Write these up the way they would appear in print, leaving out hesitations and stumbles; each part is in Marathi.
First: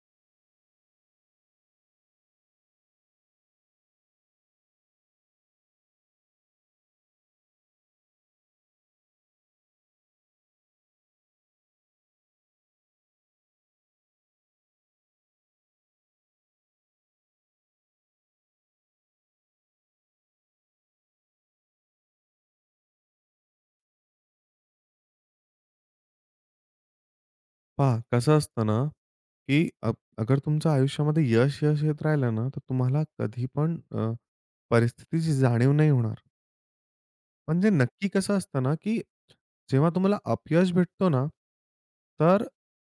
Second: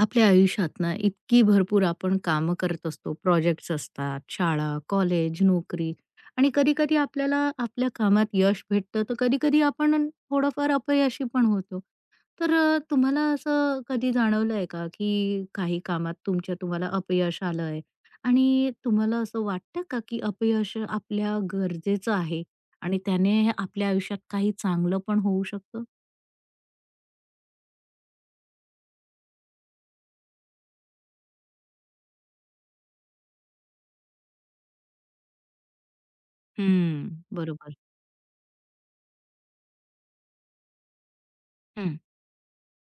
आपल्या आयुष्यात ना इतकी भरपूर आपण कामं करत असतो. प्रोजेक्ट्स असतात, शाळा, कॉलेज, नोकरी आणि कधी-कधी आपल्याला आपल्या कामात यश भेटतं, तर कधी-कधी आपण थोडंफार अपयशी पण होतो. तर तुम्हाला असं कधी जाणवलं आहे का, की काही कामात तुम्हाला अपयश आलं आहे? आणि तुम्हाला असं वाटतं का, की अपयश आपल्या गरजेचं आहे आणि त्याने आपल्या आयुष्यात काही चांगलं पण होऊ शकतं? पहा कसं असतं ना, की अगर तुमच्या आयुष्यामध्ये यश येत राहिलं ना, तर तुम्हाला कधी पण परिस्थितीची जाणीव नाही होणार. हम्म. म्हणजे बरोबर. नक्की कसं असतं ना, की जेव्हा तुम्हाला अपयश भेटतो ना, हं. तर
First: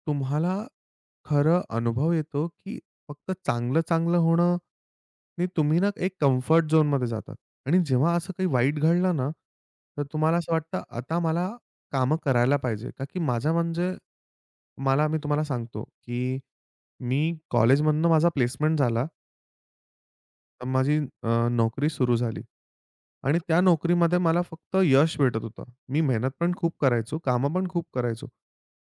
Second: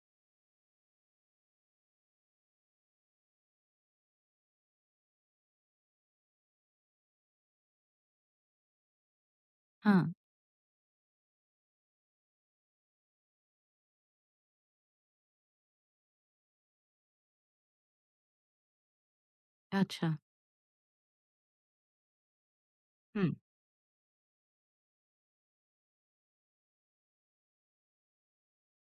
तुम्हाला खरं अनुभव येतो, की फक्त चांगलं-चांगलं होणं नी तुम्ही ना एक कम्फर्ट झोनमध्ये जातात आणि जेव्हा असं काही वाईट घडलं ना, तर हां. तुम्हाला असं वाटतं आता मला कामं करायला पाहिजे. का की माझा म्हणजे मला मी तुम्हाला सांगतो, की मी कॉलेजमधनं माझा प्लेसमेंट झाला. अच्छा. तर माझी नोकरी सुरू झाली. आणि त्या नोकरीमध्ये मला फक्त यश भेटत होतं. मी मेहनत पण खूप करायचो, कामं पण खूप करायचो.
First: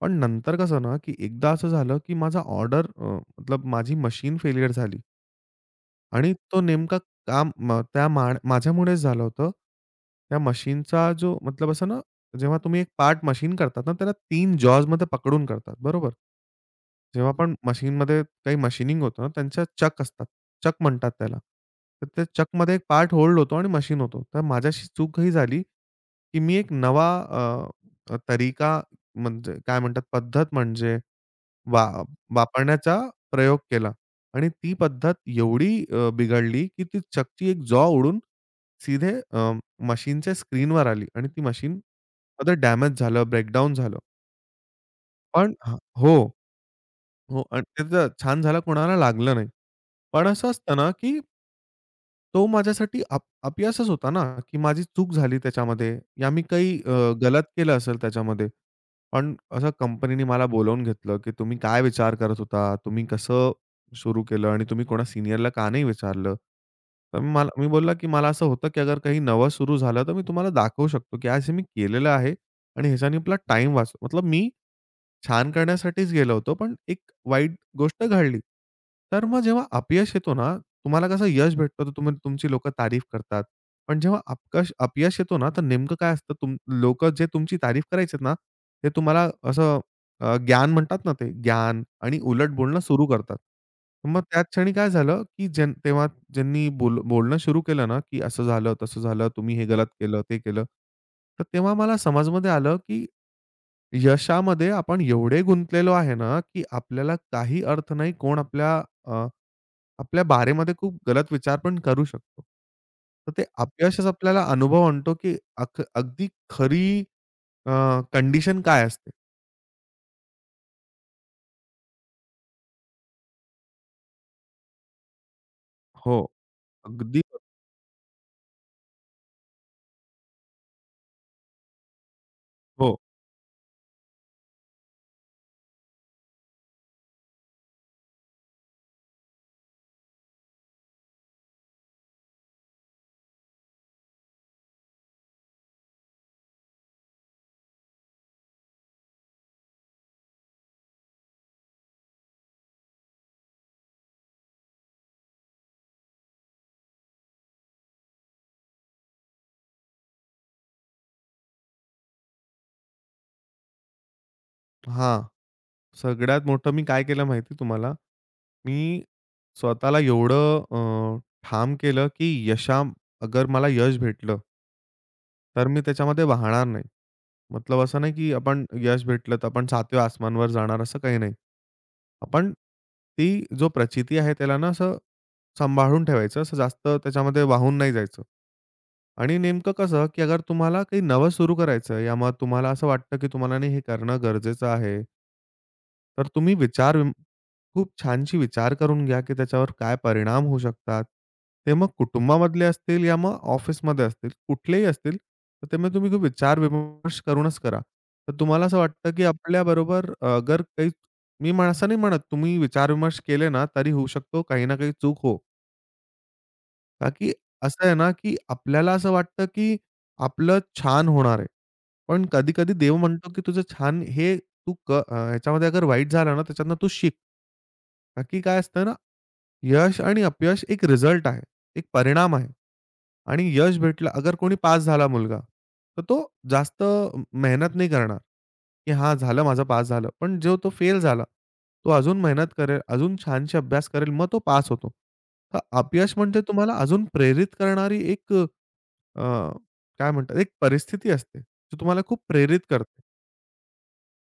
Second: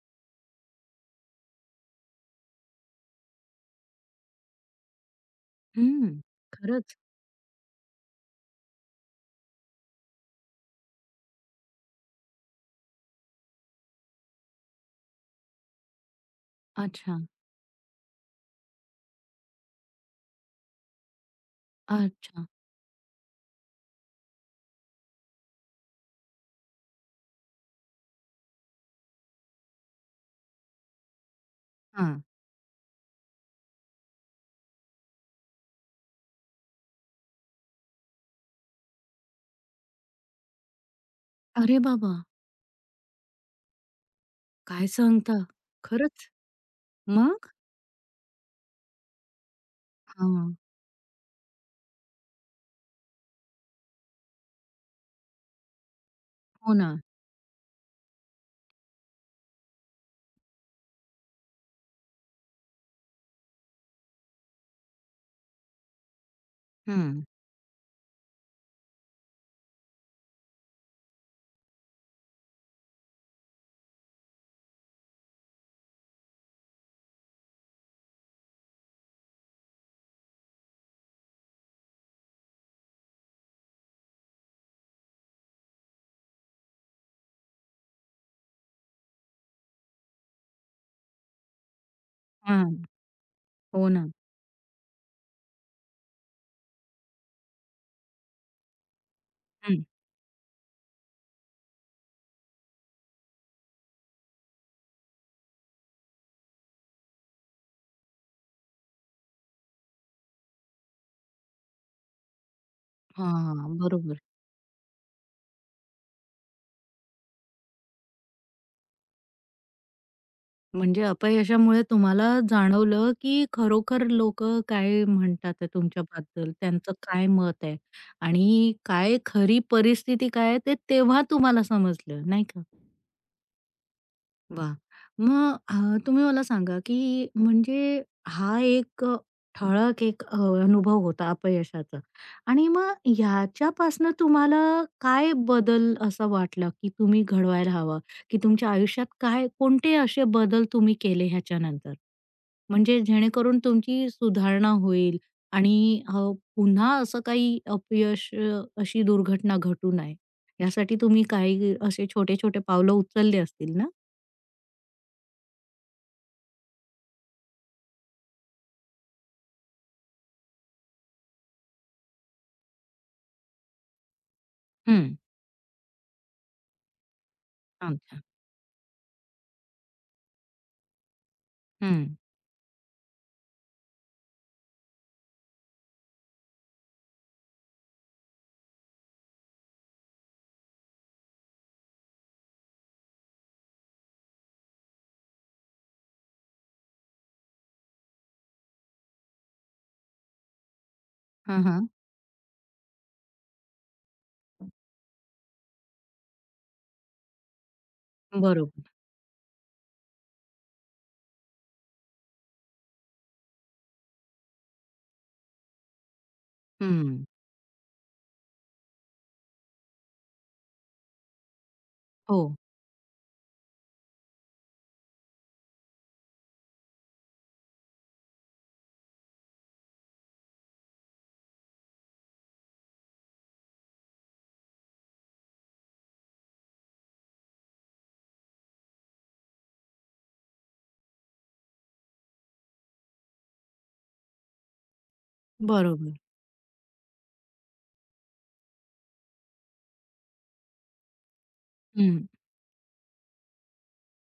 पण नंतर कसं ना, की एकदा असं झालं, की माझा ऑर्डर अ, मतलब माझी मशीन फेलियर झाली. हं. आणि तो खरंच? नेमका काम म त्या मा माझ्यामुळेच झालं होतं. त्या मशीनचा जो मतलब असं ना, जेव्हा तुम्ही एक पार्ट मशीन करतात ना, त्याला 3 जॉजमध्ये पकडून करतात, बरोबर? अच्छा, जेव्हा आपण मशीनमध्ये काही मशीनिंग होतं ना, त्यांच्या चक असतात. चक म्हणतात त्याला. तर त्या अच्छा. चकमध्ये एक पार्ट होल्ड होतो आणि मशीन होतो. तर माझ्याशी चूक ही झाली, की मी एक नवा अ, अ, तरीका म्हणजे काय म्हणतात पद्धत म्हणजे वा हां. वापरण्याचा प्रयोग केला आणि ती पद्धत एवढी बिघडली, की ती चकची एक जॉ उडून सीधे मशीनच्या स्क्रीनवर आली आणि ती अरे मशीन बाबा! आता डॅमेज झालं, ब्रेकडाउन झालं. काय सांगता? पण हां हो, खरंच? हो. मग? आणि त्याचं छान झालं कोणाला लागलं नाही. पण असं हां. असतं ना, की तो माझ्यासाठी अपयशच होता ना, की माझी चूक झाली त्याच्यामध्ये या मी हो काही ना. गलत केलं असेल त्याच्यामध्ये. पण असं कंपनीने मला बोलावून घेतलं, की तुम्ही काय विचार करत होता? तुम्ही कसं सुरू केलं आणि तुम्ही कोणा सीनियरला का नाही विचारलं? तर हं. मला मी बोलला, की मला असं होतं, की अगर काही नवं सुरू झालं, तर मी तुम्हाला दाखवू शकतो, की आज हे मी केलेलं आहे आणि ह्याच्याने आपला टाईम वाचतो. मतलब मी छान करण्यासाठीच गेलो होतो, पण एक वाईट गोष्ट घडली. तर मग जेव्हा अपयश येतो ना, तुम्हाला कसं यश भेटतं तर तुम्ही तुमची लोकं तारीफ करतात. पण जेव्हा अपयश येतो ना, तर नेमकं काय असतं तुम लोकं जे तुमची तारीफ करायचे ना, ते तुम्हाला असं ज्ञान म्हणतात ना ते ज्ञान आणि उलट हां. बोलणं सुरू करतात. हो ना. मग त्याच क्षणी काय झालं, की ज्यांनी बोलणं सुरू केलं ना, की असं झालं, तसं झालं, तुम्ही हे हं. गलत केलं, ते केलं. तर तेव्हा मला समजमध्ये आलं, की यशामध्ये आपण एवढे गुंतलेलो आहे ना, की आपल्याला काही अर्थ नाही कोण अ, आपल्या बारेमध्ये खूप गलत विचार पण करू शकतो. तर ते हां, अपयशच बरोबर. आपल्याला अनुभव आणतो, की अगदी खरी अ, कंडिशन काय असते. म्हणजे अपयशामुळे तुम्हाला जाणवलं, की खरोखर लोकं काय म्हणतात आहे हो. तुमच्याबद्दल, त्यांचं अगदी काय मत आहे आणि काय खरी परिस्थिती काय आहे ते तेव्हा तुम्हाला समजलं, नाही का? हो. वा, मग तुम्ही मला सांगा, की म्हणजे हा एक ठळक एक अनुभव होता अपयशाचा आणि मग ह्याच्यापासनं तुम्हाला काय बदल असा वाटला, की तुम्ही घडवायला हवा, की तुमच्या आयुष्यात काय कोणते असे बदल तुम्ही केले ह्याच्यानंतर? म्हणजे जेणेकरून तुमची सुधारणा होईल आणि पुन्हा असं काही अपयश अशी दुर्घटना घटू नये, यासाठी तुम्ही काही असे छोटे-छोटे पावलं उचलले असतील ना? हां. सगळ्यात मोठं मी काय केलं माहिती तुम्हाला? मी स्वतःला एवढं ठाम केलं, की अगर मला यश भेटलं हं. तर मी त्याच्यामध्ये वाहणार नाही. मतलब असं नाही, अच्छा. की आपण यश भेटलं तर आपण सातव्या आसमानवर जाणार असं काही नाही. हं. आपण ती जो प्रचिती आहे त्याला ना असं सांभाळून ठेवायचं, असं जास्त त्याच्यामध्ये वाहून नाही जायचं. आणि नेमकं कसं, की अगर तुम्हाला काही नवं सुरू करायचं आहे, यामुळे तुम्हाला असं वाटतं, की तुम्हाला नाही हे करणं गरजेचं आहे. तर तुम्ही खूप छानशी विचार करून घ्या, की त्याच्यावर काय परिणाम होऊ शकतात. हां, ते मग हां. कुटुंबामधले असतील या मग ऑफिसमध्ये असतील, कुठलेही असतील, तर ते मग तुम्ही खूप विचार-विमर्श करूनच करा. तर तुम्हाला असं बरोबर. वाटतं, की आपल्याबरोबर अगर काही असं नाही म्हणत तुम्ही विचार-विमर्श केले ना, तरी होऊ शकतो काही ना काही चूक हो. का हं. की असं आहे ना, की आपल्याला असं वाटतं, की आपलं छान होणार आहे. पण हो. कधी-कधी देव म्हणतो, की तुझं छान हे ह्याच्यामध्ये अगर वाईट झालं ना, त्याच्यातनं तू शिक. बाकी काय असतं ना, यश आणि अपयश एक रिझल्ट आहे. एक परिणाम आहे आणि यश भेटलं अगर कोणी पास झाला मुलगा, तर तो जास्त मेहनत नाही करणार, की "हां, झालं माझं पास झालं." पण जो तो फेल झाला, तो अजून मेहनत करेल, अजून छानशी अभ्यास करेल, मग तो पास होतो. तर बरोबर. अपयश म्हणजे तुम्हाला अजून प्रेरित करणारी एक अ, काय म्हणतात एक परिस्थिती असते, जी तुम्हाला खूप हं. प्रेरित करते.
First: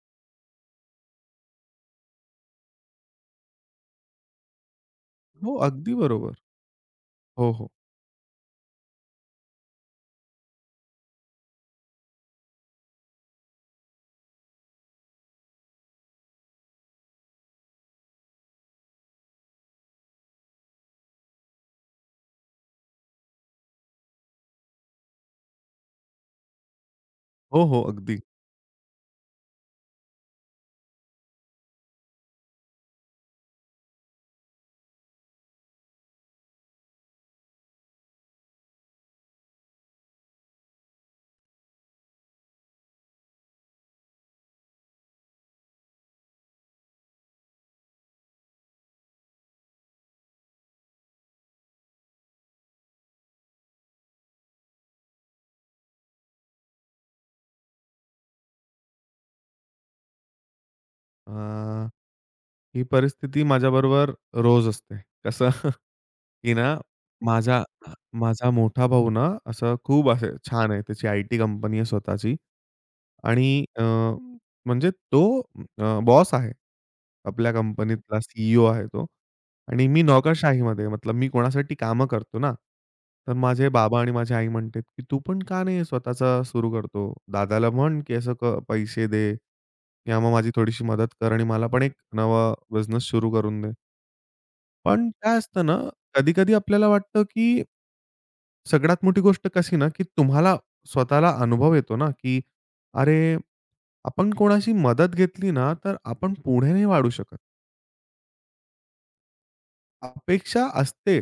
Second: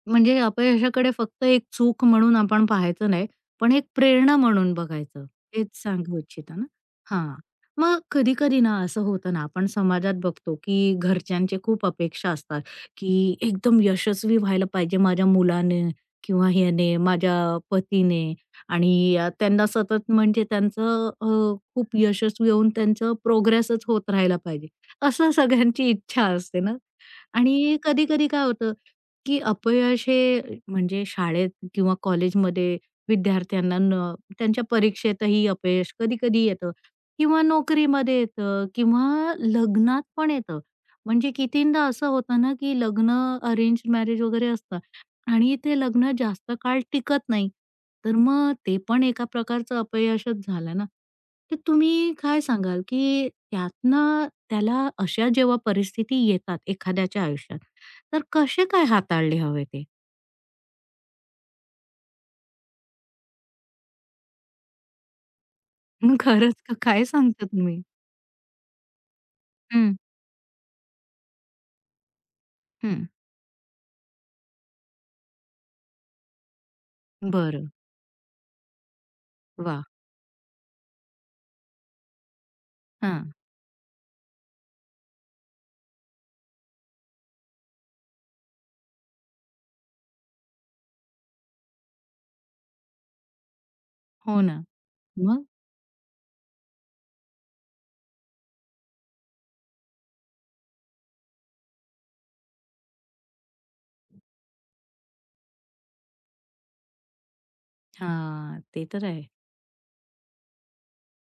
म्हणजे अपयशाकडे फक्त एक चूक म्हणून आपण पाहायचं नाही, पण एक प्रेरणा म्हणून बघायचं. हो, हेच अगदी सांगू बरोबर. इच्छिता ना? हां. हो, हो. मग कधी-कधी ना असं होतं ना, आपण समाजात बघतो, की घरच्यांचे खूप अपेक्षा असतात, की एकदम यशस्वी व्हायला पाहिजे माझ्या मुलाने किंवा ह्याने, माझ्या पतीने आणि त्यांना सतत म्हणजे त्यांचं खूप यशस्वी होऊन त्यांचं प्रोग्रेसच होत राहायला पाहिजे. असं सगळ्यांची इच्छा असते ना हो, आणि हो. अगदी. कधी-कधी काय होतं की अपयश हे म्हणजे शाळेत किंवा कॉलेजमध्ये विद्यार्थ्यांना न त्यांच्या परीक्षेतही अपयश कधी-कधी येतं किंवा नोकरीमध्ये येतं किंवा लग्नात पण येतं. म्हणजे कितींदा असं होतं ना, की लग्न अरेंज मॅरेज वगैरे असतं आणि ते लग्न जास्त काळ टिकत नाही. तर मग ते पण एका प्रकारचं अपयशच झालं ना. तर तुम्ही काय सांगाल, की त्यातनं त्याला अशा जेव्हा परिस्थिती येतात एखाद्याच्या आयुष्यात, तर कसे काय हाताळले हवे ते? अ ही परिस्थिती माझ्याबरोबर रोज असते. कसं? मग की खरंच का? ना काय सांगता माझा तुम्ही? माझा मोठा भाऊ ना असं हं, खूप असं छान आहे. त्याची आय-टी कंपनी आहे स्वतःची. हं. आणि अ, म्हणजे तो बॉस आहे. आपल्या बरं. कंपनीतला सी आहे तो. वाह! आणि मी नोकरशाहीमध्ये मतलब मी कोणासाठी कामं करतो ना, हां. तर माझे बाबा आणि माझी आई म्हणते, की "तू पण का नाही स्वतःचं सुरू करतो? दादाला म्हण, की असं क पैसे दे किंवा मग माझी थोडीशी मदत कर आणि मला पण एक नवा बिझनेस सुरू करून दे." हो ना. पण काय मग? असतं ना, कधी-कधी आपल्याला वाटतं, की सगळ्यात मोठी गोष्ट कशी ना, की तुम्हाला स्वतःला अनुभव येतो ना, की अरे, आपण कोणाशी मदत घेतली ना, तर आपण पुढे नाही वाढू शकत. हां, ते तर आहे. अपेक्षा असते,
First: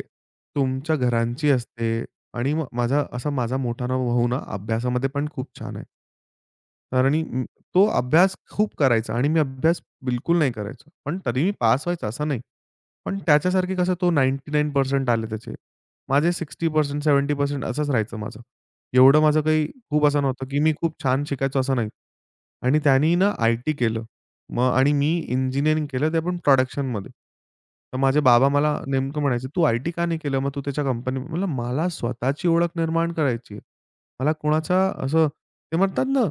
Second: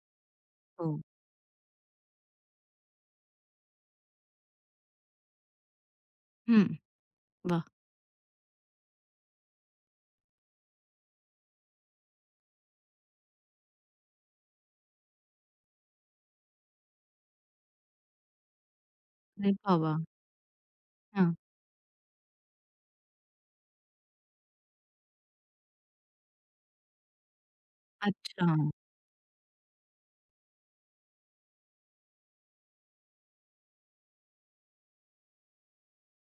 तुमच्या हो. घरांची असते आणि मग माझा मोठा ना भाऊ ना, अभ्यासामध्ये पण खूप छान आहे. हं. कारण मी वाह! तो अभ्यास खूप करायचा आणि मी अभ्यास बिलकुल नाही करायचो. पण तरी मी पास व्हायचा असं नाही. पण त्याच्यासारखे कसं तो 99% आले त्याचे. माझे 60% 70% असंच राहायचं माझं. एवढं माझं अरे काही बाबा! खूप असं नव्हतं, की मी खूप छान हां. शिकायचो असं नाही. आणि त्यानी ना आय-टी केलं. मग आणि मी इंजिनिअरिंग केलं ते पण प्रोडक्शनमध्ये. तर माझे अच्छा. बाबा मला नेमकं म्हणायचे, "तू आय-टी का नाही केलं? मग तू त्याच्या कंपनी" म्हणलं, "मला स्वतःची ओळख निर्माण करायची आहे. मला कोणाचा असं" ते म्हणतात ना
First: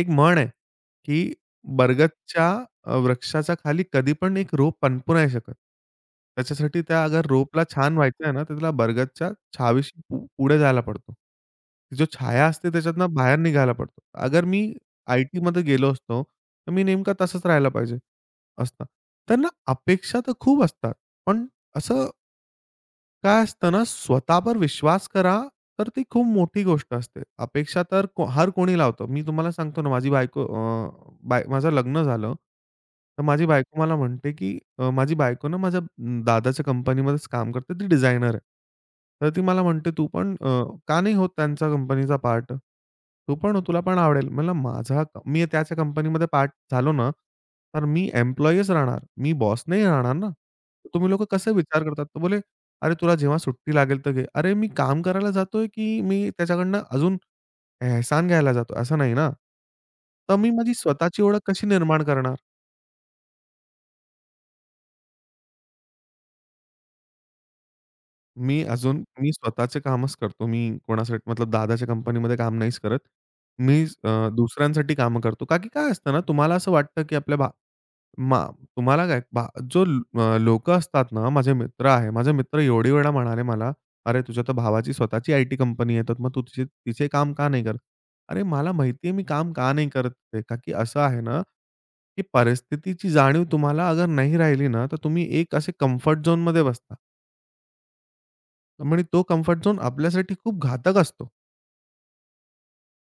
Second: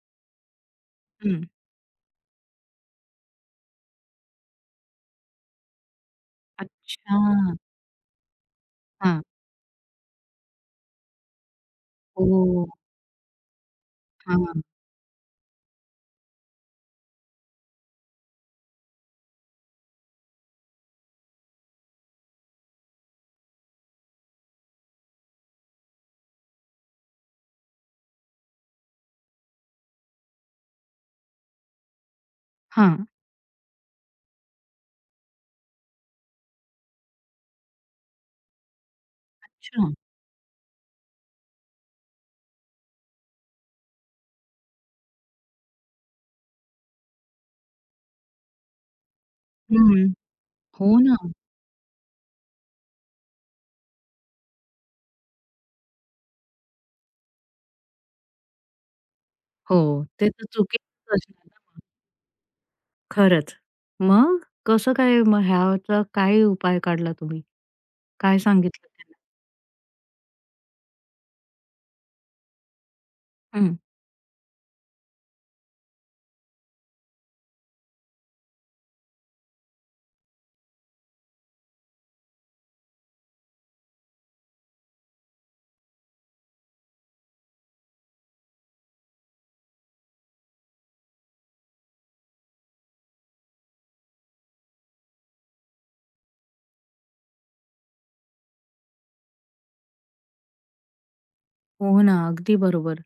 एक म्हण आहे, की हं. बरगदच्या वृक्षाच्या खाली कधी पण एक रोप पनपू नाही शकत. त्याच्यासाठी त्या अगर अच्छा. रोपला छान व्हायचं आहे ना, तर त्याला हां. बरगदच्या छावेशी पुढे जायला पडतो. ती जो छाया ओह! असते त्याच्यातनं बाहेर निघायला पडतो. अगर मी हां. आय-टीमध्ये गेलो असतो, तर मी नेमका तसंच राहायला पाहिजे असता. तर ना अपेक्षा तर खूप असतात, पण असं काय असतं ना, स्वतःवर विश्वास करा, तर ती खूप मोठी गोष्ट असते. अपेक्षा तर हर कोणी लावतो. मी तुम्हाला सांगतो ना, माझी बायको अ, बाय माझं लग्न झालं. हां. तर माझी बायको मला म्हणते, की माझी बायको ना माझ्या दादाच्या कंपनीमध्येच काम करते. ती डिझायनर आहे. तर ती मला अच्छा. म्हणते, "तू पण का नाही होत त्यांच्या कंपनीचा पार्ट? तू पण हो, तुला पण आवडेल." म्हणलं, मी त्याच्या कंपनीमध्ये पार्ट झालो ना, तर मी एम्प्लॉयीच राहणार. मी बॉस नाही हं. राहणार ना. हो तुम्ही ना. लोकं कसे विचार करतात?" तर बोले, अरे, तुला जेव्हा सुट्टी लागेल तर घे. अरे, मी काम करायला जातोय, की मी त्याच्याकडनं अजून एहसान घ्यायला जातो, असं नाही ना. हो, ते तर तर मी माझी चुकीचंच स्वतःची ओळख असणार ना कशी मग. निर्माण करणार? खरंच. मग कसं काय मग ह्याचा काय उपाय काढला तुम्ही? काय मी सांगितलं अजून त्यांना? मी स्वतःचे कामच करतो. मी कोणासाठी मतलब दादाच्या कंपनीमध्ये काम नाहीच करत. हं. मी दुसऱ्यांसाठी कामं करतो. का की काय असतं ना, तुम्हाला असं वाटतं की आपल्या भा मा तुम्हाला काय जो लोकं असतात ना, माझे मित्र आहे. माझे मित्र एवढे वेळा म्हणाले मला, "अरे, तुझ्या तर भावाची स्वतःची आयटी कंपनी आहे, तर मग तू तिचे तिचे काम का नाही करत?" अरे, मला माहिती आहे मी काम का नाही करत ते. का की असं आहे ना, की परिस्थितीची जाणीव तुम्हाला अगर नाही राहिली ना, तर तुम्ही एक असे कम्फर्ट झोनमध्ये बसता. म्हणजे तो कम्फर्ट झोन आपल्यासाठी खूप घातक असतो. हो ना, अगदी बरोबर.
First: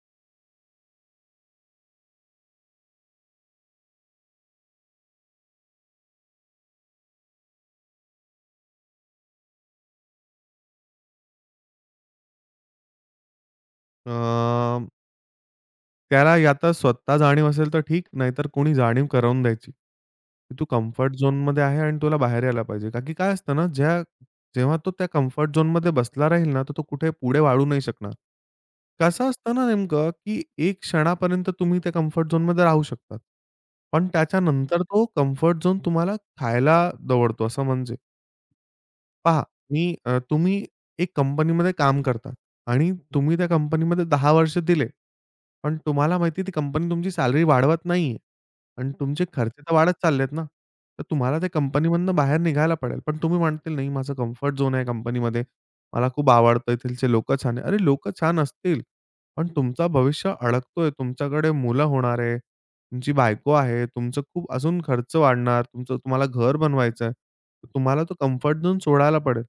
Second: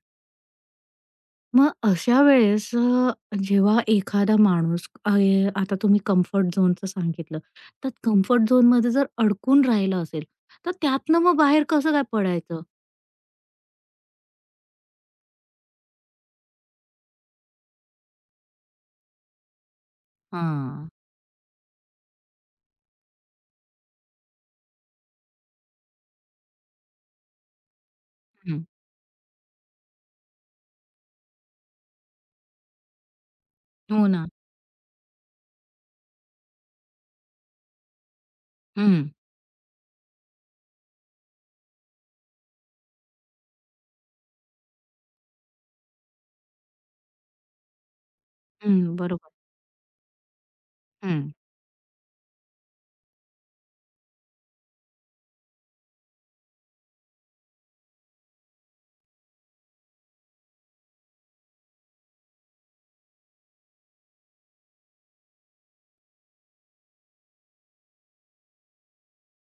मग अशा वेळेस जेव्हा एखादा माणूस अय आता तुम्ही कम्फर्ट झोनचं सांगितलं, तर कम्फर्ट झोनमध्ये जर अडकून राहिला असेल, तर त्यातनं मग बाहेर कसं काय पडायचं? अ, त्याला या तर स्वतः जाणीव असेल तर ठीक, नाहीतर कोणी जाणीव करवून द्यायची, की तू हां. कम्फर्ट झोनमध्ये आहे आणि तुला बाहेर यायला पाहिजे. का की काय असतं ना, जेव्हा तो त्या कम्फर्ट झोनमध्ये बसला राहील ना, तर तो कुठे पुढे वाढू नाही शकणार. हं. कसं असतं ना नेमकं, की एक क्षणापर्यंत तुम्ही त्या कम्फर्ट झोनमध्ये राहू शकतात. पण हो ना. त्याच्यानंतर तो कम्फर्ट झोन तुम्हाला खायला दवडतो, असं म्हणजे. हं. पहा, तुम्ही एक कंपनीमध्ये काम करता आणि तुम्ही त्या कंपनीमध्ये 10 वर्ष दिले. पण तुम्हाला माहिती ती कंपनी तुमची सॅलरी वाढवत नाहीये आणि हं, तुमचे बरोबर. खर्च तर वाढत चालले ना. तर हं. तुम्हाला त्या कंपनीमधनं बाहेर निघायला पडेल. पण तुम्ही म्हणतील, "नाही, माझं कम्फर्ट झोन आहे कंपनीमध्ये. मला खूप आवडतं. येथीलचे लोकं छान आहे." अरे, लोकं छान असतील, पण तुमचं भविष्य अडकतोय. तुमच्याकडे मुलं होणार आहे. तुमची बायको आहे, तुमचं खूप अजून खर्च वाढणार, तुमचं तुम्हाला घर बनवायचं आहे. तर तुम्हाला तो कम्फर्ट झोन सोडायला पडेल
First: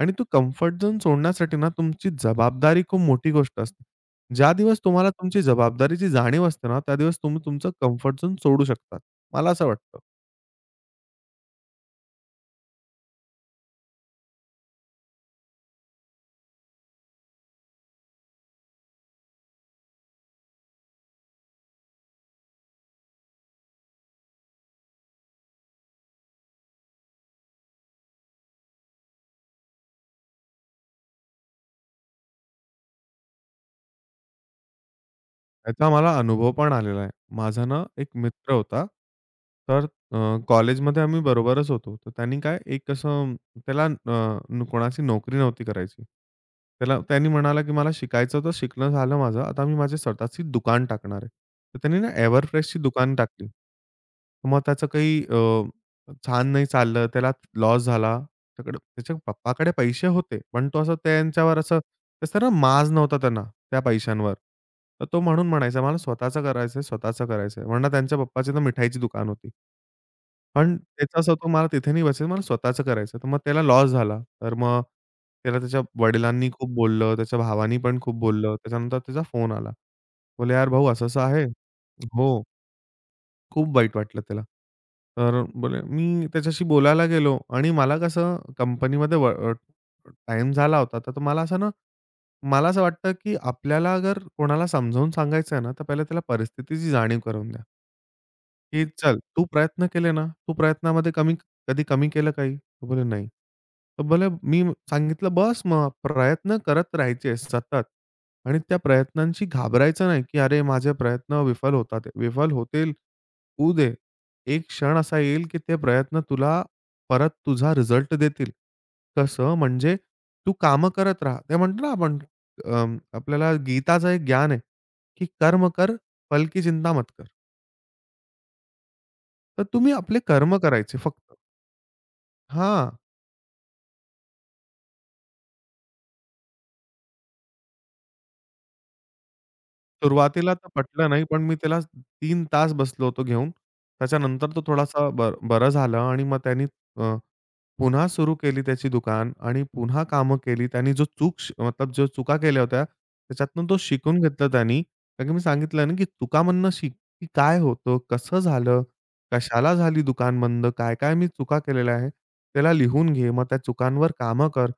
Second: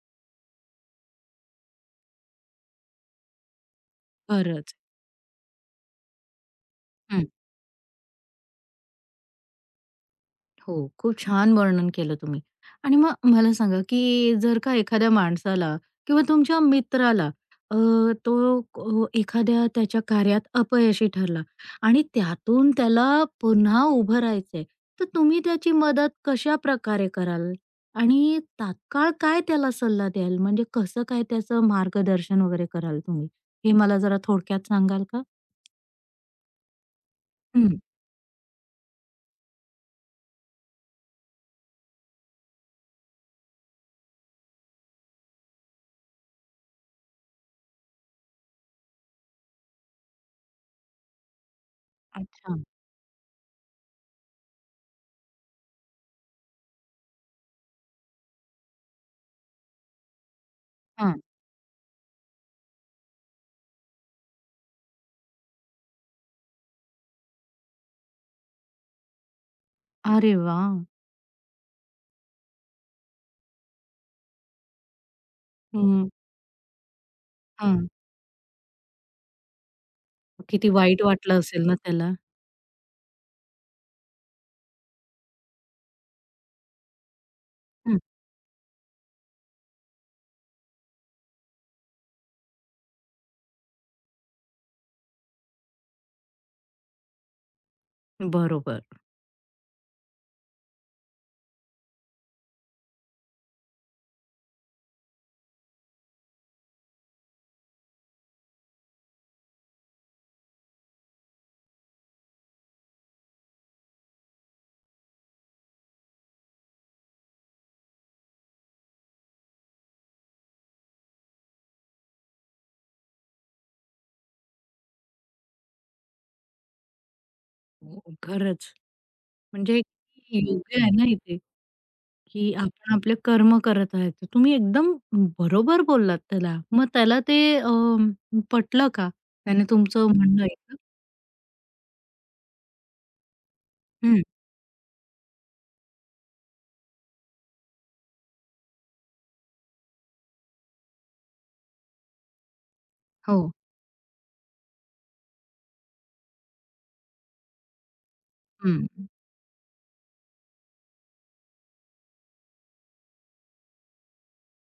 आणि तो कम्फर्ट झोन सोडण्यासाठी ना तुमची जबाबदारी खूप मोठी गोष्ट असते. ज्या खरंच. दिवस तुम्हाला तुमची जबाबदारीची जाणीव असते ना, त्या दिवस तुम्ही तुमचं कम्फर्ट झोन सोडू शकता. मला असं वाटतं. हो, खूप छान वर्णन केलं तुम्ही. आणि मग मला सांगा, की जर का एखाद्या माणसाला किंवा तुमच्या मित्राला अ, तो को एखाद्या त्याच्या कार्यात अपयशी ठरला आणि त्यातून त्याला पुन्हा उभं राहायचंय, तर तुम्ही त्याची मदत कशा प्रकारे कराल? आणि तात्काळ काय त्याला सल्ला द्याल? म्हणजे कसं काय त्याचं मार्गदर्शन वगैरे कराल तुम्ही? हे मला जरा थोडक्यात सांगाल का? त्याचा मला अनुभव पण आलेला आहे. माझा हं. ना एक मित्र होता. तर कॉलेजमध्ये आम्ही बरोबरच होतो. तर त्यांनी काय एक असं त्याला कोणाची नोकरी नव्हती करायची. त्याला त्यांनी म्हणाला, की "मला शिकायचं तर शिकणं झालं माझं. आता मी माझी स्वतःची दुकान टाकणार आहे." तर त्यांनी ना अच्छा. एव्हरफ्रेशची दुकान टाकली. मग त्याचं काही छान नाही चाललं. त्याला लॉस झाला. त्याकडे त्याच्या पप्पाकडे पैसे होते. पण तो असं हां. त्यांच्यावर असं कसं ना माज नव्हता त्यांना. त्या पैशांवर. तर तो म्हणून म्हणायचा, "मला स्वतःचं करायचंय, स्वतःचं करायचंय." म्हणणं त्यांच्या पप्पाची तर मिठाईची दुकान होती. अरे वाह! पण त्याचं असं होतं, मला तिथे नाही बसायचं, मला स्वतःचं करायचं. तर मग त्याला लॉस झाला. तर मग त्याला त्याच्या हं. वडिलांनी खूप बोललं, त्याच्या भावानी हां. पण खूप बोललं. त्याच्यानंतर त्याचा फोन आला. बोलले, "यार किती भाऊ वाईट असं-असं वाटलं आहे." असेल ना त्याला? हो. खूप वाईट वाटलं त्याला. तर बोले मी त्याच्याशी बोलायला गेलो आणि मला हं, कसं टाईम झाला होता. तर मला असं ना, मला असं वाटतं, की आपल्याला अगर कोणाला समजावून सांगायचं आहे ना, तर पहिले त्याला परिस्थितीची जाणीव करून द्या. बरोबर. की "चल, तू प्रयत्न केले ना, तू प्रयत्नामध्ये कमी कधी कमी केलं काही?" तो बोलला, "नाही." तर बोलला, "मी सांगितलं, बस मग प्रयत्न करत राहायचे सतत आणि त्या प्रयत्नांशी घाबरायचं नाही, की अरे, माझे प्रयत्न विफल होतील, होऊ दे. एक क्षण असा येईल, की ते प्रयत्न तुला परत तुझा रिझल्ट देतील." कसं म्हणजे तू कामं करत राहा. ते म्हणतो ना आपण अ, आपल्याला गीताचं एक ज्ञान आहे, की कर्म कर, फल की चिंता मत कर. हो, खरंच. तर म्हणजे तुम्ही आपले कर्म योग्य आहे करायचे ना फक्त. इथे, की हां, आपण आपले कर्म करत आहेत. तर तुम्ही एकदम बरोबर बोललात त्याला. मग त्याला ते पटलं का? त्याने तुमचं म्हणणं सुरुवातीला तर ऐकलं? पटलं नाही, पण मी त्याला 3 तास बसलो होतो घेऊन. हं, त्याच्यानंतर तो थोडासा बरं झालं आणि मग त्यानी अ, पुन्हा सुरू केली त्याची दुकान आणि पुन्हा कामं केली. त्यानी जो चूक श मतलब जो चुका केल्या होत्या, हो. त्याच्यातून तो शिकून घेतलं त्यांनी. कारण की मी सांगितलं ना, की चुकामधनं शिक, की काय होतं, कसं झालं, हं. कशाला झाली दुकान बंद, काय-काय मी चुका केलेल्या आहे. त्याला लिहून घे, मग त्या चुकांवर कामं कर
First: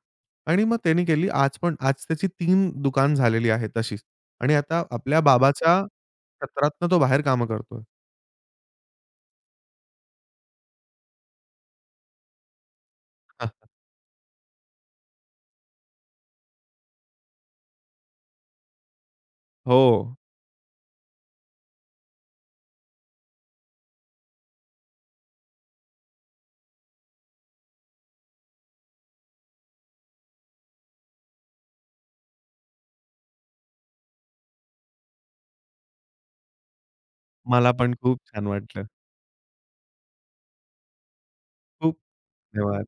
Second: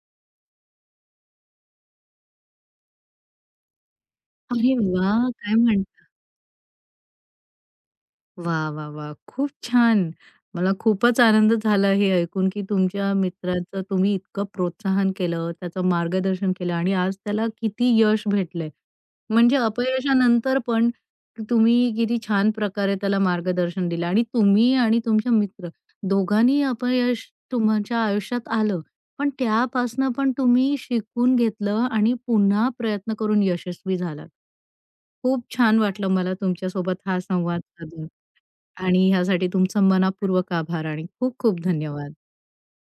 आणि मग त्याने केली. आज पण आज त्याची 3 दुकान झालेली आहे तशीच आणि अरे आता आपल्या वाह! काय बाबाच्या म्हणता? क्षेत्रातनं तो बाहेर कामं करतोय. वा वा वाह! खूप छान. मला खूपच आनंद झाला हे ऐकून, की तुमच्या मित्राचं तुम्ही इतकं प्रोत्साहन केलं, त्याचं मार्गदर्शन केलं आणि आज त्याला किती यश भेटलंय. म्हणजे हो. अपयशानंतर पण तुम्ही किती छान प्रकारे त्याला मार्गदर्शन दिलं आणि तुम्ही आणि तुमचे मित्र दोघांनी अपयश तुमच्या आयुष्यात आलं, पण त्यापासनं पण तुम्ही शिकून घेतलं आणि पुन्हा प्रयत्न करून यशस्वी झालात. खूप छान वाटलं मला तुमच्यासोबत हा संवाद मला पण साधून. खूप छान वाटलं. आणि ह्यासाठी तुमचा मनापूर्वक आभार आणि खूप खूप खूप धन्यवाद. धन्यवाद.